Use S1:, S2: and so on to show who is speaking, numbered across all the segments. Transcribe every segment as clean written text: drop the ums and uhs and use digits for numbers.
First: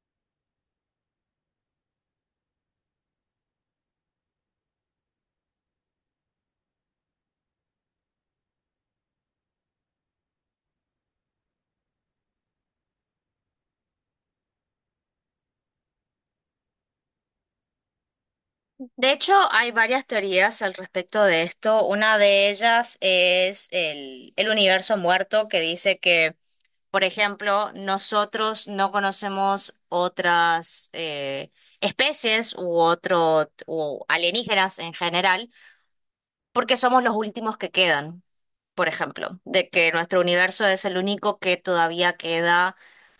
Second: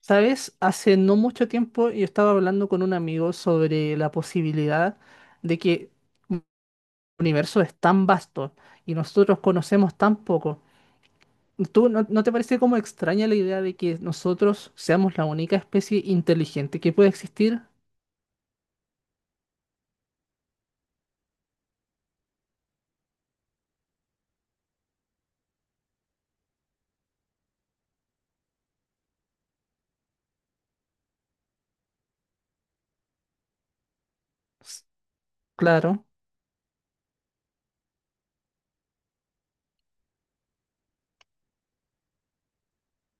S1: ¿Sabes? Hace no mucho tiempo yo estaba hablando con un amigo sobre la posibilidad de que el universo es tan vasto y nosotros conocemos tan poco. ¿Tú no te parece como extraña la idea de que nosotros seamos la única especie inteligente que puede existir?
S2: De hecho, hay varias teorías al respecto de esto. Una de ellas es el universo muerto, que dice que, por ejemplo, nosotros no conocemos otras especies u otro u alienígenas
S1: S-
S2: en general,
S1: Claro,
S2: porque somos los últimos que quedan, por ejemplo, de que nuestro universo es el único que todavía queda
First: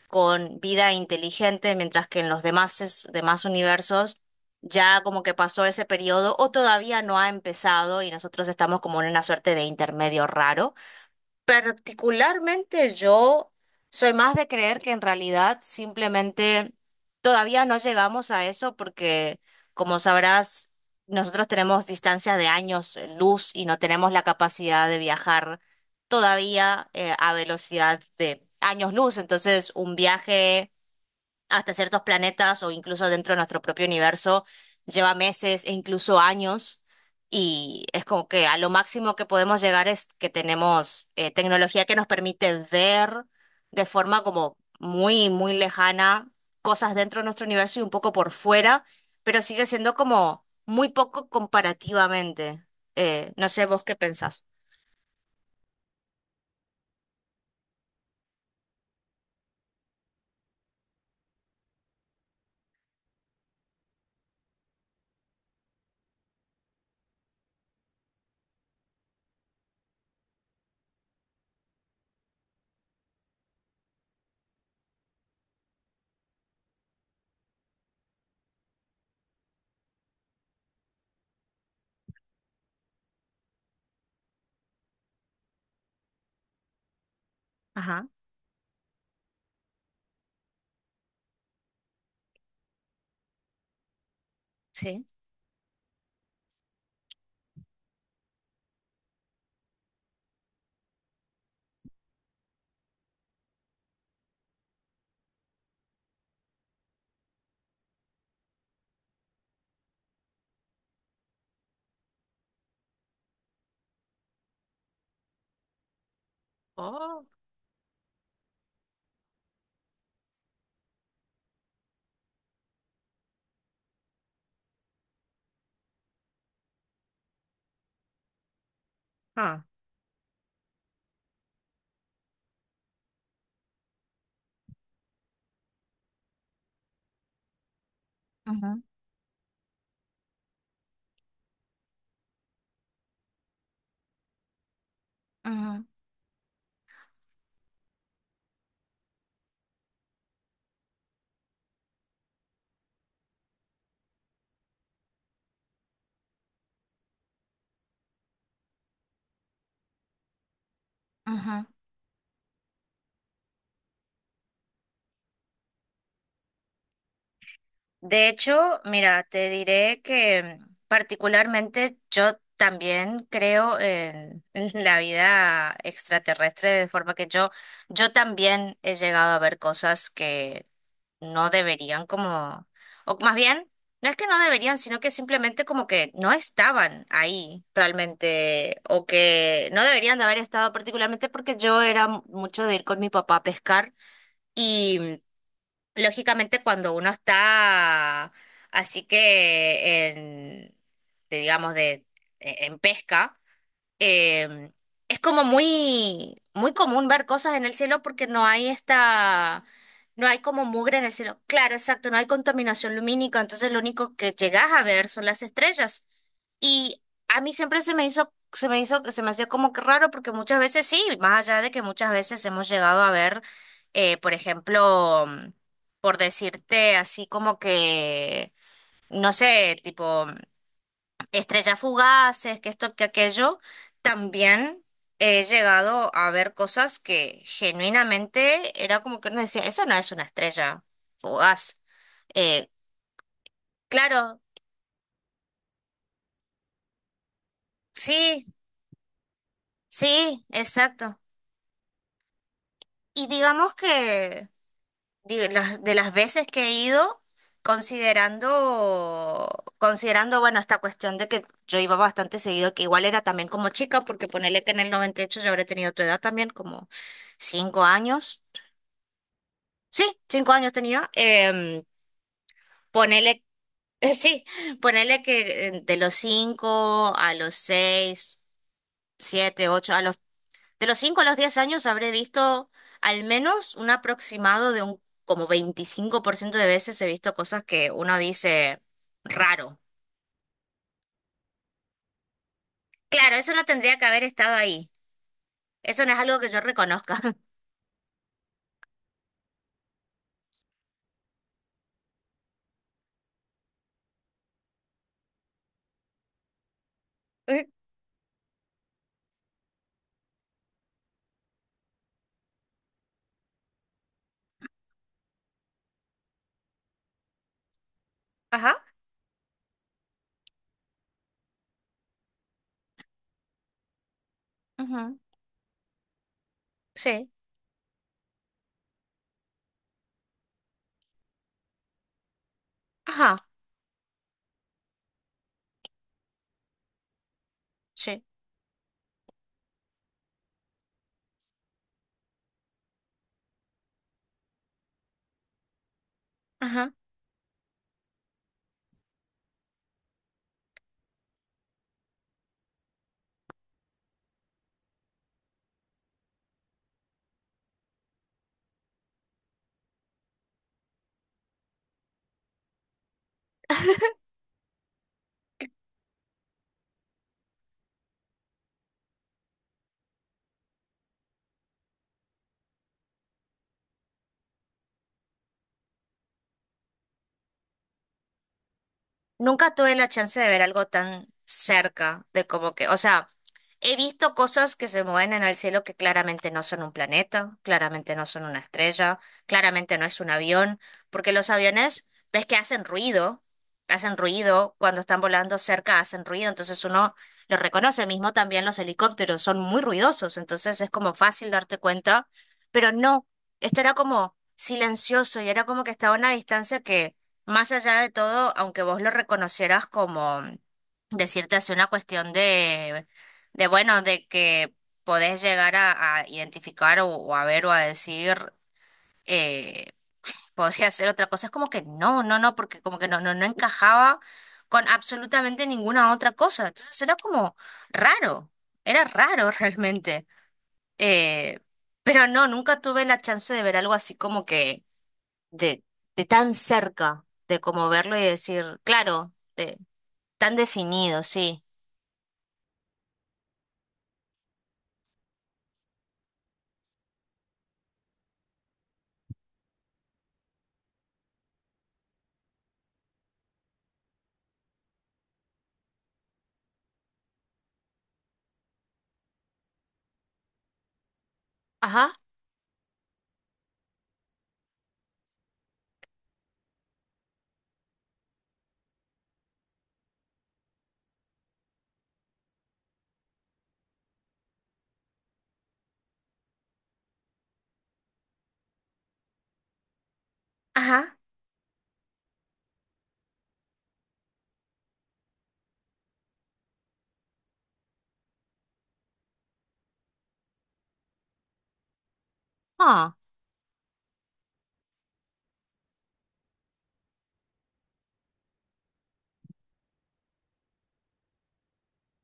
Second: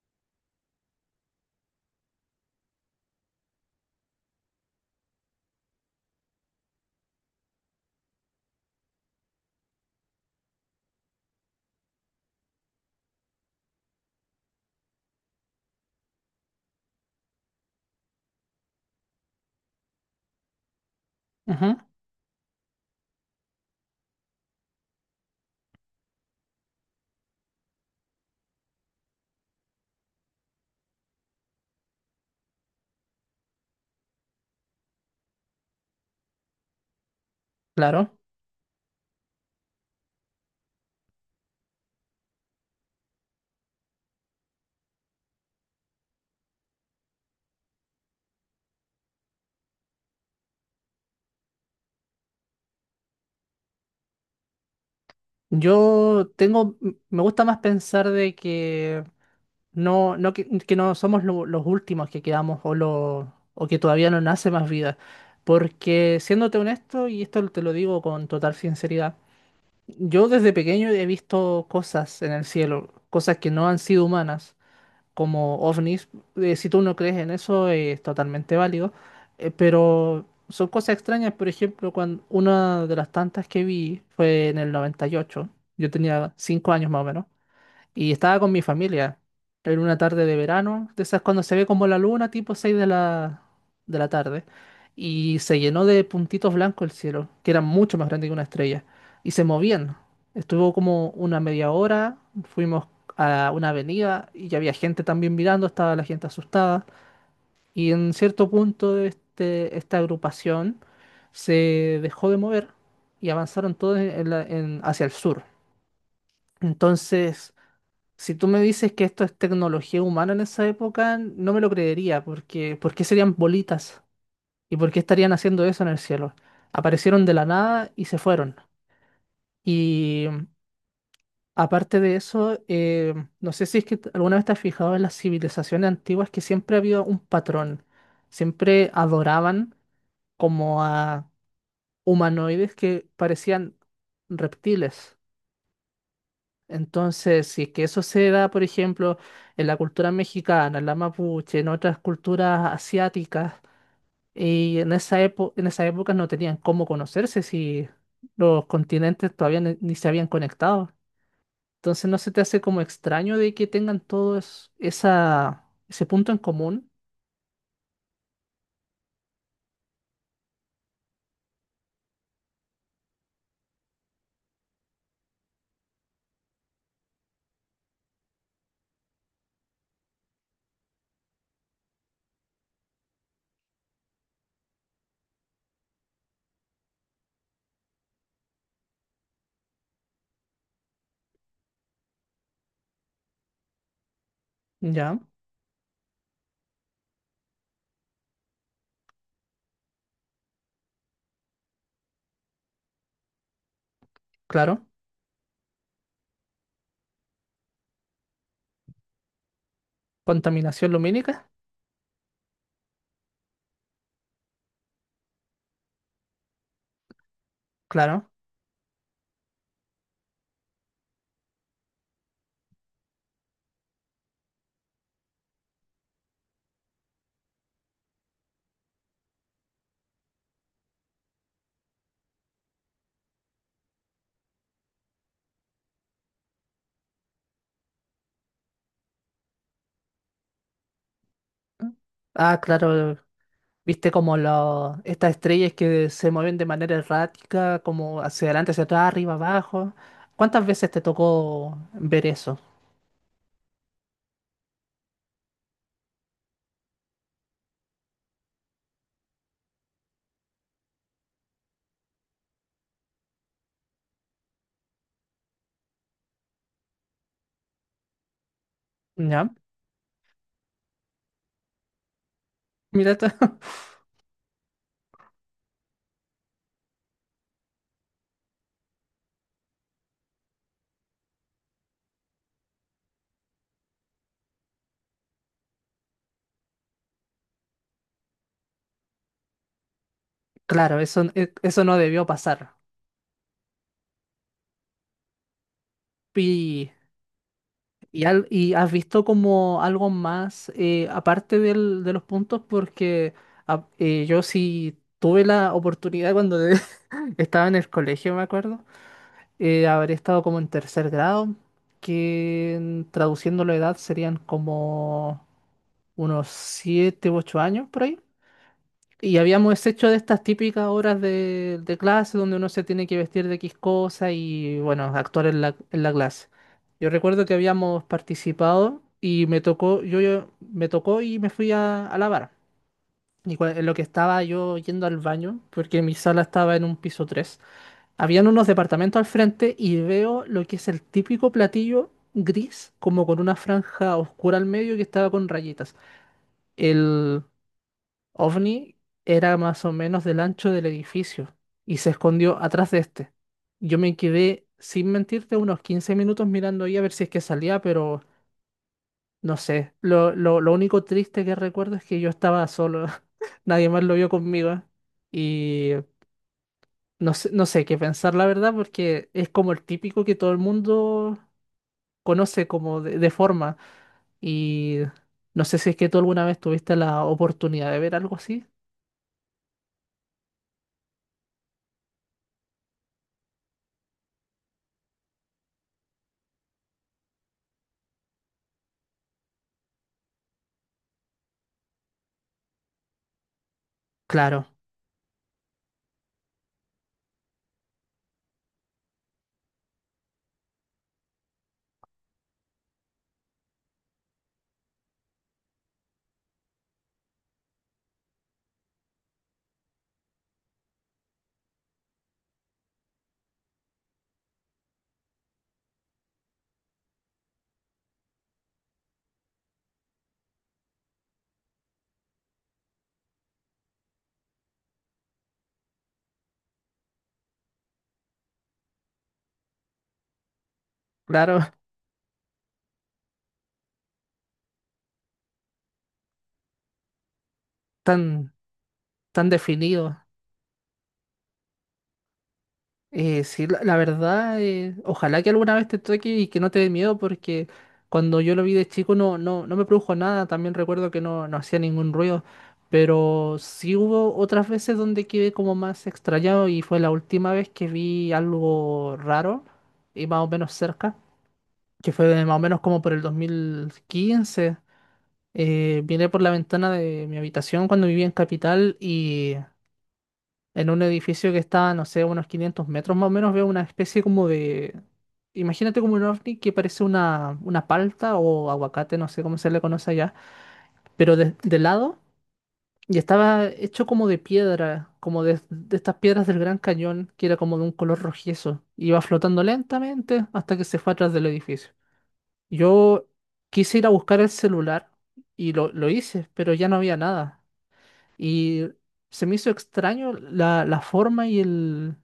S2: con vida inteligente, mientras que en los demás, demás universos ya como que pasó ese periodo o todavía no ha empezado y nosotros estamos como en una suerte de intermedio raro. Particularmente yo soy más de creer que en realidad simplemente todavía no llegamos a eso porque, como sabrás, nosotros
S1: ujú,
S2: tenemos distancias de años luz y no tenemos la capacidad de viajar todavía a velocidad de años luz. Entonces, un viaje hasta ciertos planetas o incluso dentro de nuestro propio universo lleva meses e incluso años y es
S1: claro.
S2: como que a lo máximo que podemos llegar es que tenemos tecnología que nos permite ver de forma como muy, muy lejana cosas dentro de nuestro universo y un poco por fuera, pero sigue siendo como muy poco comparativamente. No sé vos qué pensás.
S1: Yo tengo, me gusta más pensar de que no, no que no somos los últimos que quedamos o, o que todavía no nace más vida. Porque siéndote honesto, y esto te lo digo con total sinceridad, yo desde pequeño he visto cosas en el cielo, cosas que no han sido humanas como ovnis. Si tú no crees en eso, es totalmente válido. Pero son cosas extrañas. Por ejemplo, cuando una de las tantas que vi fue en el 98. Yo tenía 5 años más o menos.
S2: Ajá,
S1: Y estaba con mi familia. Era una tarde de verano, de esas cuando se ve como la luna, tipo 6 de la tarde.
S2: sí.
S1: Y se llenó de puntitos blancos el cielo, que eran mucho más grandes que una estrella. Y se movían. Estuvo como una media hora, fuimos a una avenida y ya había gente también mirando, estaba la gente asustada. Y en cierto punto este, esta agrupación se dejó de mover y avanzaron todos hacia el sur.
S2: Oh,
S1: Entonces... Si tú me dices que esto es tecnología humana en esa época, no me lo creería, porque ¿por qué serían bolitas? ¿Y por qué estarían haciendo eso en el cielo? Aparecieron de la nada y se fueron.
S2: ah.
S1: Y aparte de eso, no sé si es que alguna vez te has fijado en las civilizaciones antiguas que siempre había un patrón.
S2: Ujú,
S1: Siempre adoraban como a humanoides que parecían reptiles.
S2: ujú,
S1: Entonces, si es que eso se da, por ejemplo, en la cultura mexicana, en la mapuche, en otras culturas asiáticas, y en esa época no tenían cómo conocerse si los continentes todavía ni se habían conectado.
S2: ujú.
S1: Entonces, ¿no se te hace como extraño de que tengan todos ese punto en común?
S2: De hecho, mira, te diré que particularmente yo también creo en la vida extraterrestre, de forma que yo también he llegado a ver cosas que no deberían como, o más bien, no es que no deberían, sino que simplemente como que no estaban ahí realmente, o que no deberían de haber estado particularmente porque yo era mucho de ir con mi papá a pescar. Y
S1: Ya,
S2: lógicamente, cuando uno está así que digamos, en pesca, eh,
S1: claro.
S2: es como muy, muy común ver cosas en el cielo porque no hay como
S1: Contaminación
S2: mugre en el cielo.
S1: lumínica,
S2: Claro, exacto, no hay contaminación lumínica, entonces lo único que llegas a ver son las estrellas. Y a mí siempre se me
S1: claro.
S2: hizo, se me hizo, se me hacía como que raro porque muchas veces sí, más allá de que muchas veces hemos llegado a ver, por ejemplo, por decirte así como que, no sé, tipo estrellas fugaces, que esto, que aquello, también he llegado a ver cosas que genuinamente era como que uno decía, eso no es una estrella fugaz.
S1: Ah,
S2: Eh,
S1: claro. Viste como
S2: claro,
S1: los estas estrellas que se mueven de manera errática, como
S2: sí,
S1: hacia adelante, hacia atrás, arriba, abajo.
S2: sí,
S1: ¿Cuántas veces te
S2: exacto.
S1: tocó ver eso?
S2: Y digamos que de las veces que he ido, considerando, considerando, bueno, esta cuestión de que yo iba bastante seguido, que igual era también como chica, porque ponele que en el 98 yo habré tenido tu edad también, como 5 años.
S1: ¿Ya?
S2: Sí, 5 años tenía.
S1: Mira esto.
S2: Ponele, sí, ponele que de los cinco a los seis, siete, ocho, de los cinco a los 10 años habré visto al menos un aproximado de un como 25% de veces he visto cosas que uno dice raro.
S1: Claro, eso, eso no debió pasar.
S2: Claro, eso no tendría que haber estado ahí. Eso no es algo que yo
S1: Y,
S2: reconozca.
S1: y has visto como algo más, aparte de los puntos, porque ah, yo sí tuve la oportunidad cuando
S2: Eh,
S1: estaba en el colegio, me acuerdo. Habré estado como en tercer grado, que traduciendo la edad serían como unos 7 u 8 años por ahí.
S2: Ajá.
S1: Y habíamos hecho de estas típicas horas de clase donde uno se tiene que vestir de X cosa y, bueno,
S2: Ujú,
S1: actuar en la clase. Yo
S2: sí.
S1: recuerdo que habíamos participado y me tocó, me tocó y me fui a lavar.
S2: Ajá.
S1: Y en lo que estaba yo yendo al baño, porque mi sala estaba en un piso tres,
S2: Sí.
S1: habían unos departamentos al frente y veo lo que es el típico platillo gris, como con una franja oscura al medio que estaba con rayitas.
S2: Ajá.
S1: El ovni era más o menos del ancho del edificio y se escondió atrás de este. Yo me quedé, sin mentirte, unos 15 minutos mirando ahí a ver si es que salía, pero no sé. Lo único triste que recuerdo es que yo estaba solo. Nadie más lo vio conmigo. Y no sé, no sé qué pensar, la verdad, porque es como el típico que todo el mundo conoce como de forma. Y no sé si es que tú alguna vez tuviste la oportunidad de ver algo así.
S2: Nunca tuve la chance de ver algo tan cerca de como que, o sea. He visto cosas que se mueven en el cielo que claramente no son un planeta, claramente no son una estrella, claramente no es un avión, porque los aviones, ves que hacen
S1: Claro,
S2: ruido cuando están volando cerca, hacen ruido, entonces uno lo reconoce, mismo también los helicópteros son muy ruidosos, entonces es como fácil darte cuenta, pero no, esto era como silencioso y era como que estaba a una distancia que más allá de todo, aunque vos lo reconocieras como decirte hace una cuestión de bueno, de que podés llegar a identificar o a ver o a decir, eh, podría hacer otra cosa. Es como que no, no, no, porque como que no, no, no encajaba con absolutamente ninguna otra cosa. Entonces era como raro, era raro realmente. Eh,
S1: claro,
S2: pero no, nunca tuve la chance de ver algo así como que de, de tan cerca, de como verlo y
S1: tan,
S2: decir, claro,
S1: tan definido.
S2: tan definido, sí.
S1: Sí, la verdad, ojalá que alguna vez te toque y que no te dé miedo, porque cuando yo lo vi de chico no, no, no me produjo nada, también recuerdo que no, no hacía ningún ruido, pero sí hubo otras veces donde quedé como más extrañado y fue la última vez que vi algo raro y más o menos cerca,
S2: Ajá,
S1: que fue más o menos como por el 2015. Vine por la ventana de mi habitación cuando vivía en Capital y en un edificio que está, no sé, a unos 500 metros más o menos, veo una especie como de... Imagínate como un ovni que parece una palta o aguacate, no sé cómo se le conoce allá,
S2: ajá.
S1: pero de lado y estaba hecho como de piedra, como de estas piedras del Gran Cañón, que era como de un color rojizo. Iba flotando lentamente hasta que se fue atrás del edificio. Yo quise ir a buscar el celular y lo hice, pero ya no había nada. Y se me hizo extraño la forma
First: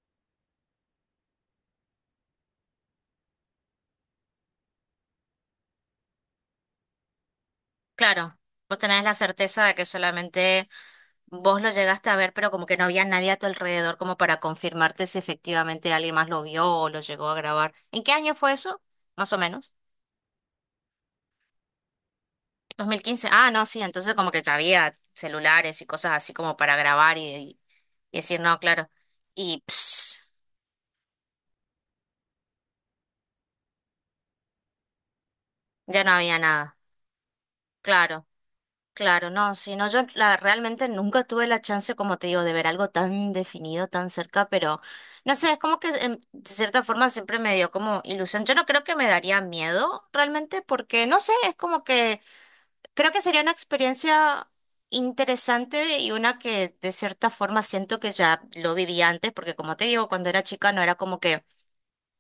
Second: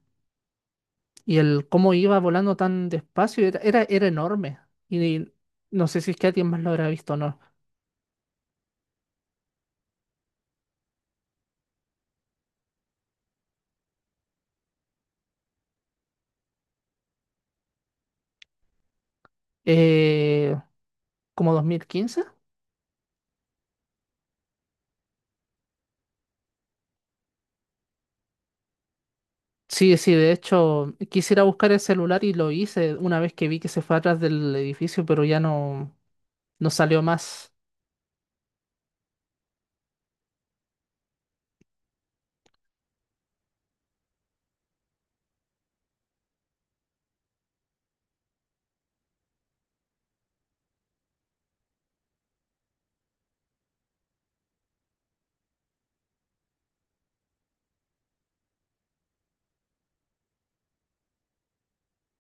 S1: y el cómo iba volando tan despacio era enorme. Y no sé si es que alguien más lo habrá visto o no.
S2: Claro, vos tenés la certeza de que solamente vos lo llegaste a ver, pero como que no había nadie a tu alrededor como para confirmarte si efectivamente alguien más lo vio o lo llegó a grabar. ¿En qué año fue eso? Más o menos.
S1: Eh, ¿como 2015?
S2: 2015. Ah, no, sí, entonces como que ya había celulares y cosas así como para grabar y decir, no, claro. Y
S1: Sí, sí,
S2: pss,
S1: de hecho, quisiera buscar el celular y lo hice una vez que vi que se fue atrás del edificio, pero ya no,
S2: ya no había
S1: no
S2: nada.
S1: salió más.
S2: Claro. Claro, no, si no, realmente nunca tuve la chance, como te digo, de ver algo tan definido, tan cerca, pero no sé, es como que de cierta forma siempre me dio como ilusión. Yo no creo que me daría miedo realmente, porque no sé, es como que creo que sería una experiencia interesante y una que de cierta forma siento que ya lo viví antes, porque como te digo, cuando era chica no era como que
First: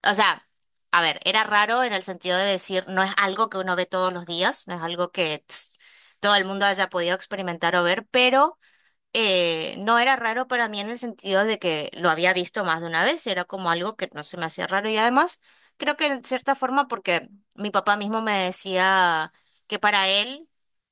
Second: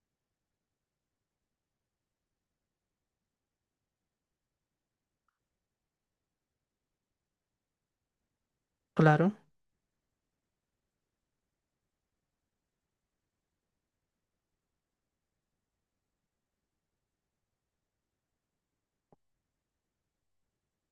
S2: o sea, a ver, era raro en el sentido de decir, no es algo que uno ve todos los días, no es algo que tss, todo el mundo haya podido experimentar o ver, pero
S1: Claro,
S2: no era raro para mí en el sentido de que lo había visto más de una vez, era como algo que no se me hacía raro y además creo que en cierta forma porque mi papá mismo me decía que para él,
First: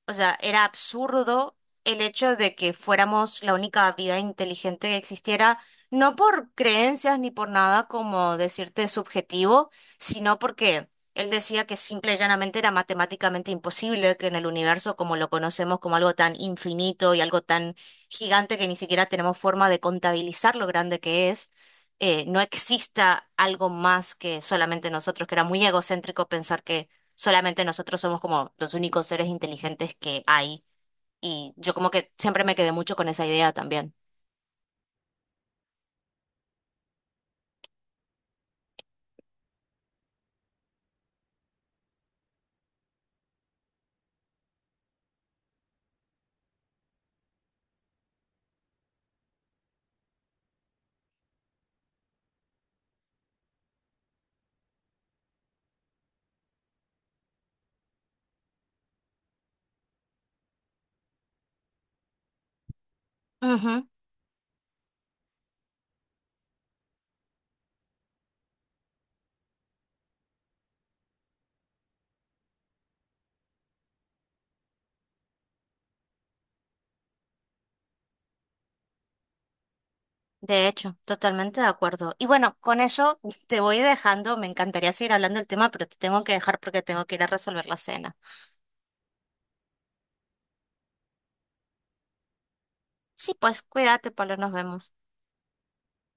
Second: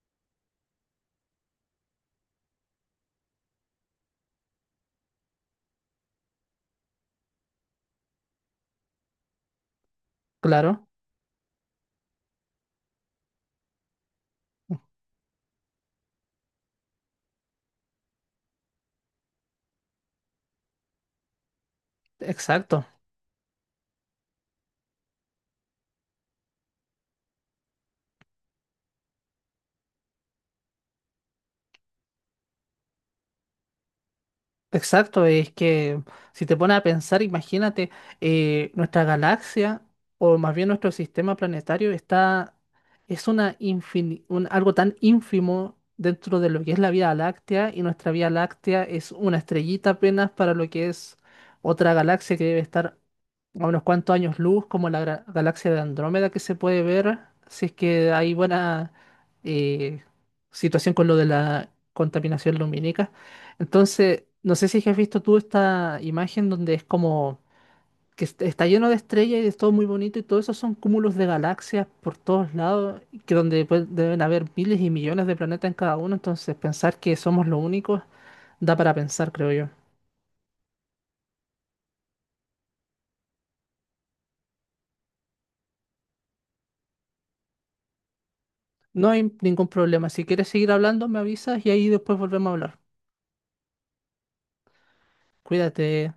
S2: o sea, era absurdo el hecho de que fuéramos la única vida inteligente que existiera, no por creencias ni por nada como decirte subjetivo, sino porque...
S1: claro,
S2: Él decía que simple y llanamente era matemáticamente imposible que en el universo como lo conocemos como algo tan infinito y algo tan gigante que ni siquiera tenemos forma de contabilizar lo grande que es, no
S1: exacto.
S2: exista algo más que solamente nosotros, que era muy egocéntrico pensar que solamente nosotros somos como los únicos seres inteligentes que hay. Y yo como que siempre me quedé mucho con esa idea también.
S1: Exacto, es que si te pones a pensar, imagínate, nuestra galaxia, o más bien nuestro sistema planetario, está, es una algo tan ínfimo dentro de lo que es la Vía Láctea, y nuestra Vía Láctea es una estrellita apenas para lo que es otra galaxia que debe estar a unos cuantos años luz, como la galaxia de Andrómeda que se puede ver, si es que hay buena eh, situación con lo de la contaminación lumínica.
S2: Ujú,
S1: Entonces, no sé si has visto tú esta imagen donde es como que está lleno de estrellas y es todo muy bonito y todo eso son cúmulos de galaxias por todos lados, que donde pues, deben haber miles y millones de planetas en cada uno, entonces pensar que somos los únicos da para pensar, creo yo.
S2: de hecho, totalmente de acuerdo. Y bueno, con eso te voy dejando. Me encantaría seguir hablando del tema, pero te tengo que dejar porque tengo que ir a resolver la cena.
S1: No hay ningún problema. Si quieres seguir hablando, me avisas y ahí después volvemos a hablar.
S2: Sí, pues cuídate, Pablo, nos vemos.
S1: Cuídate.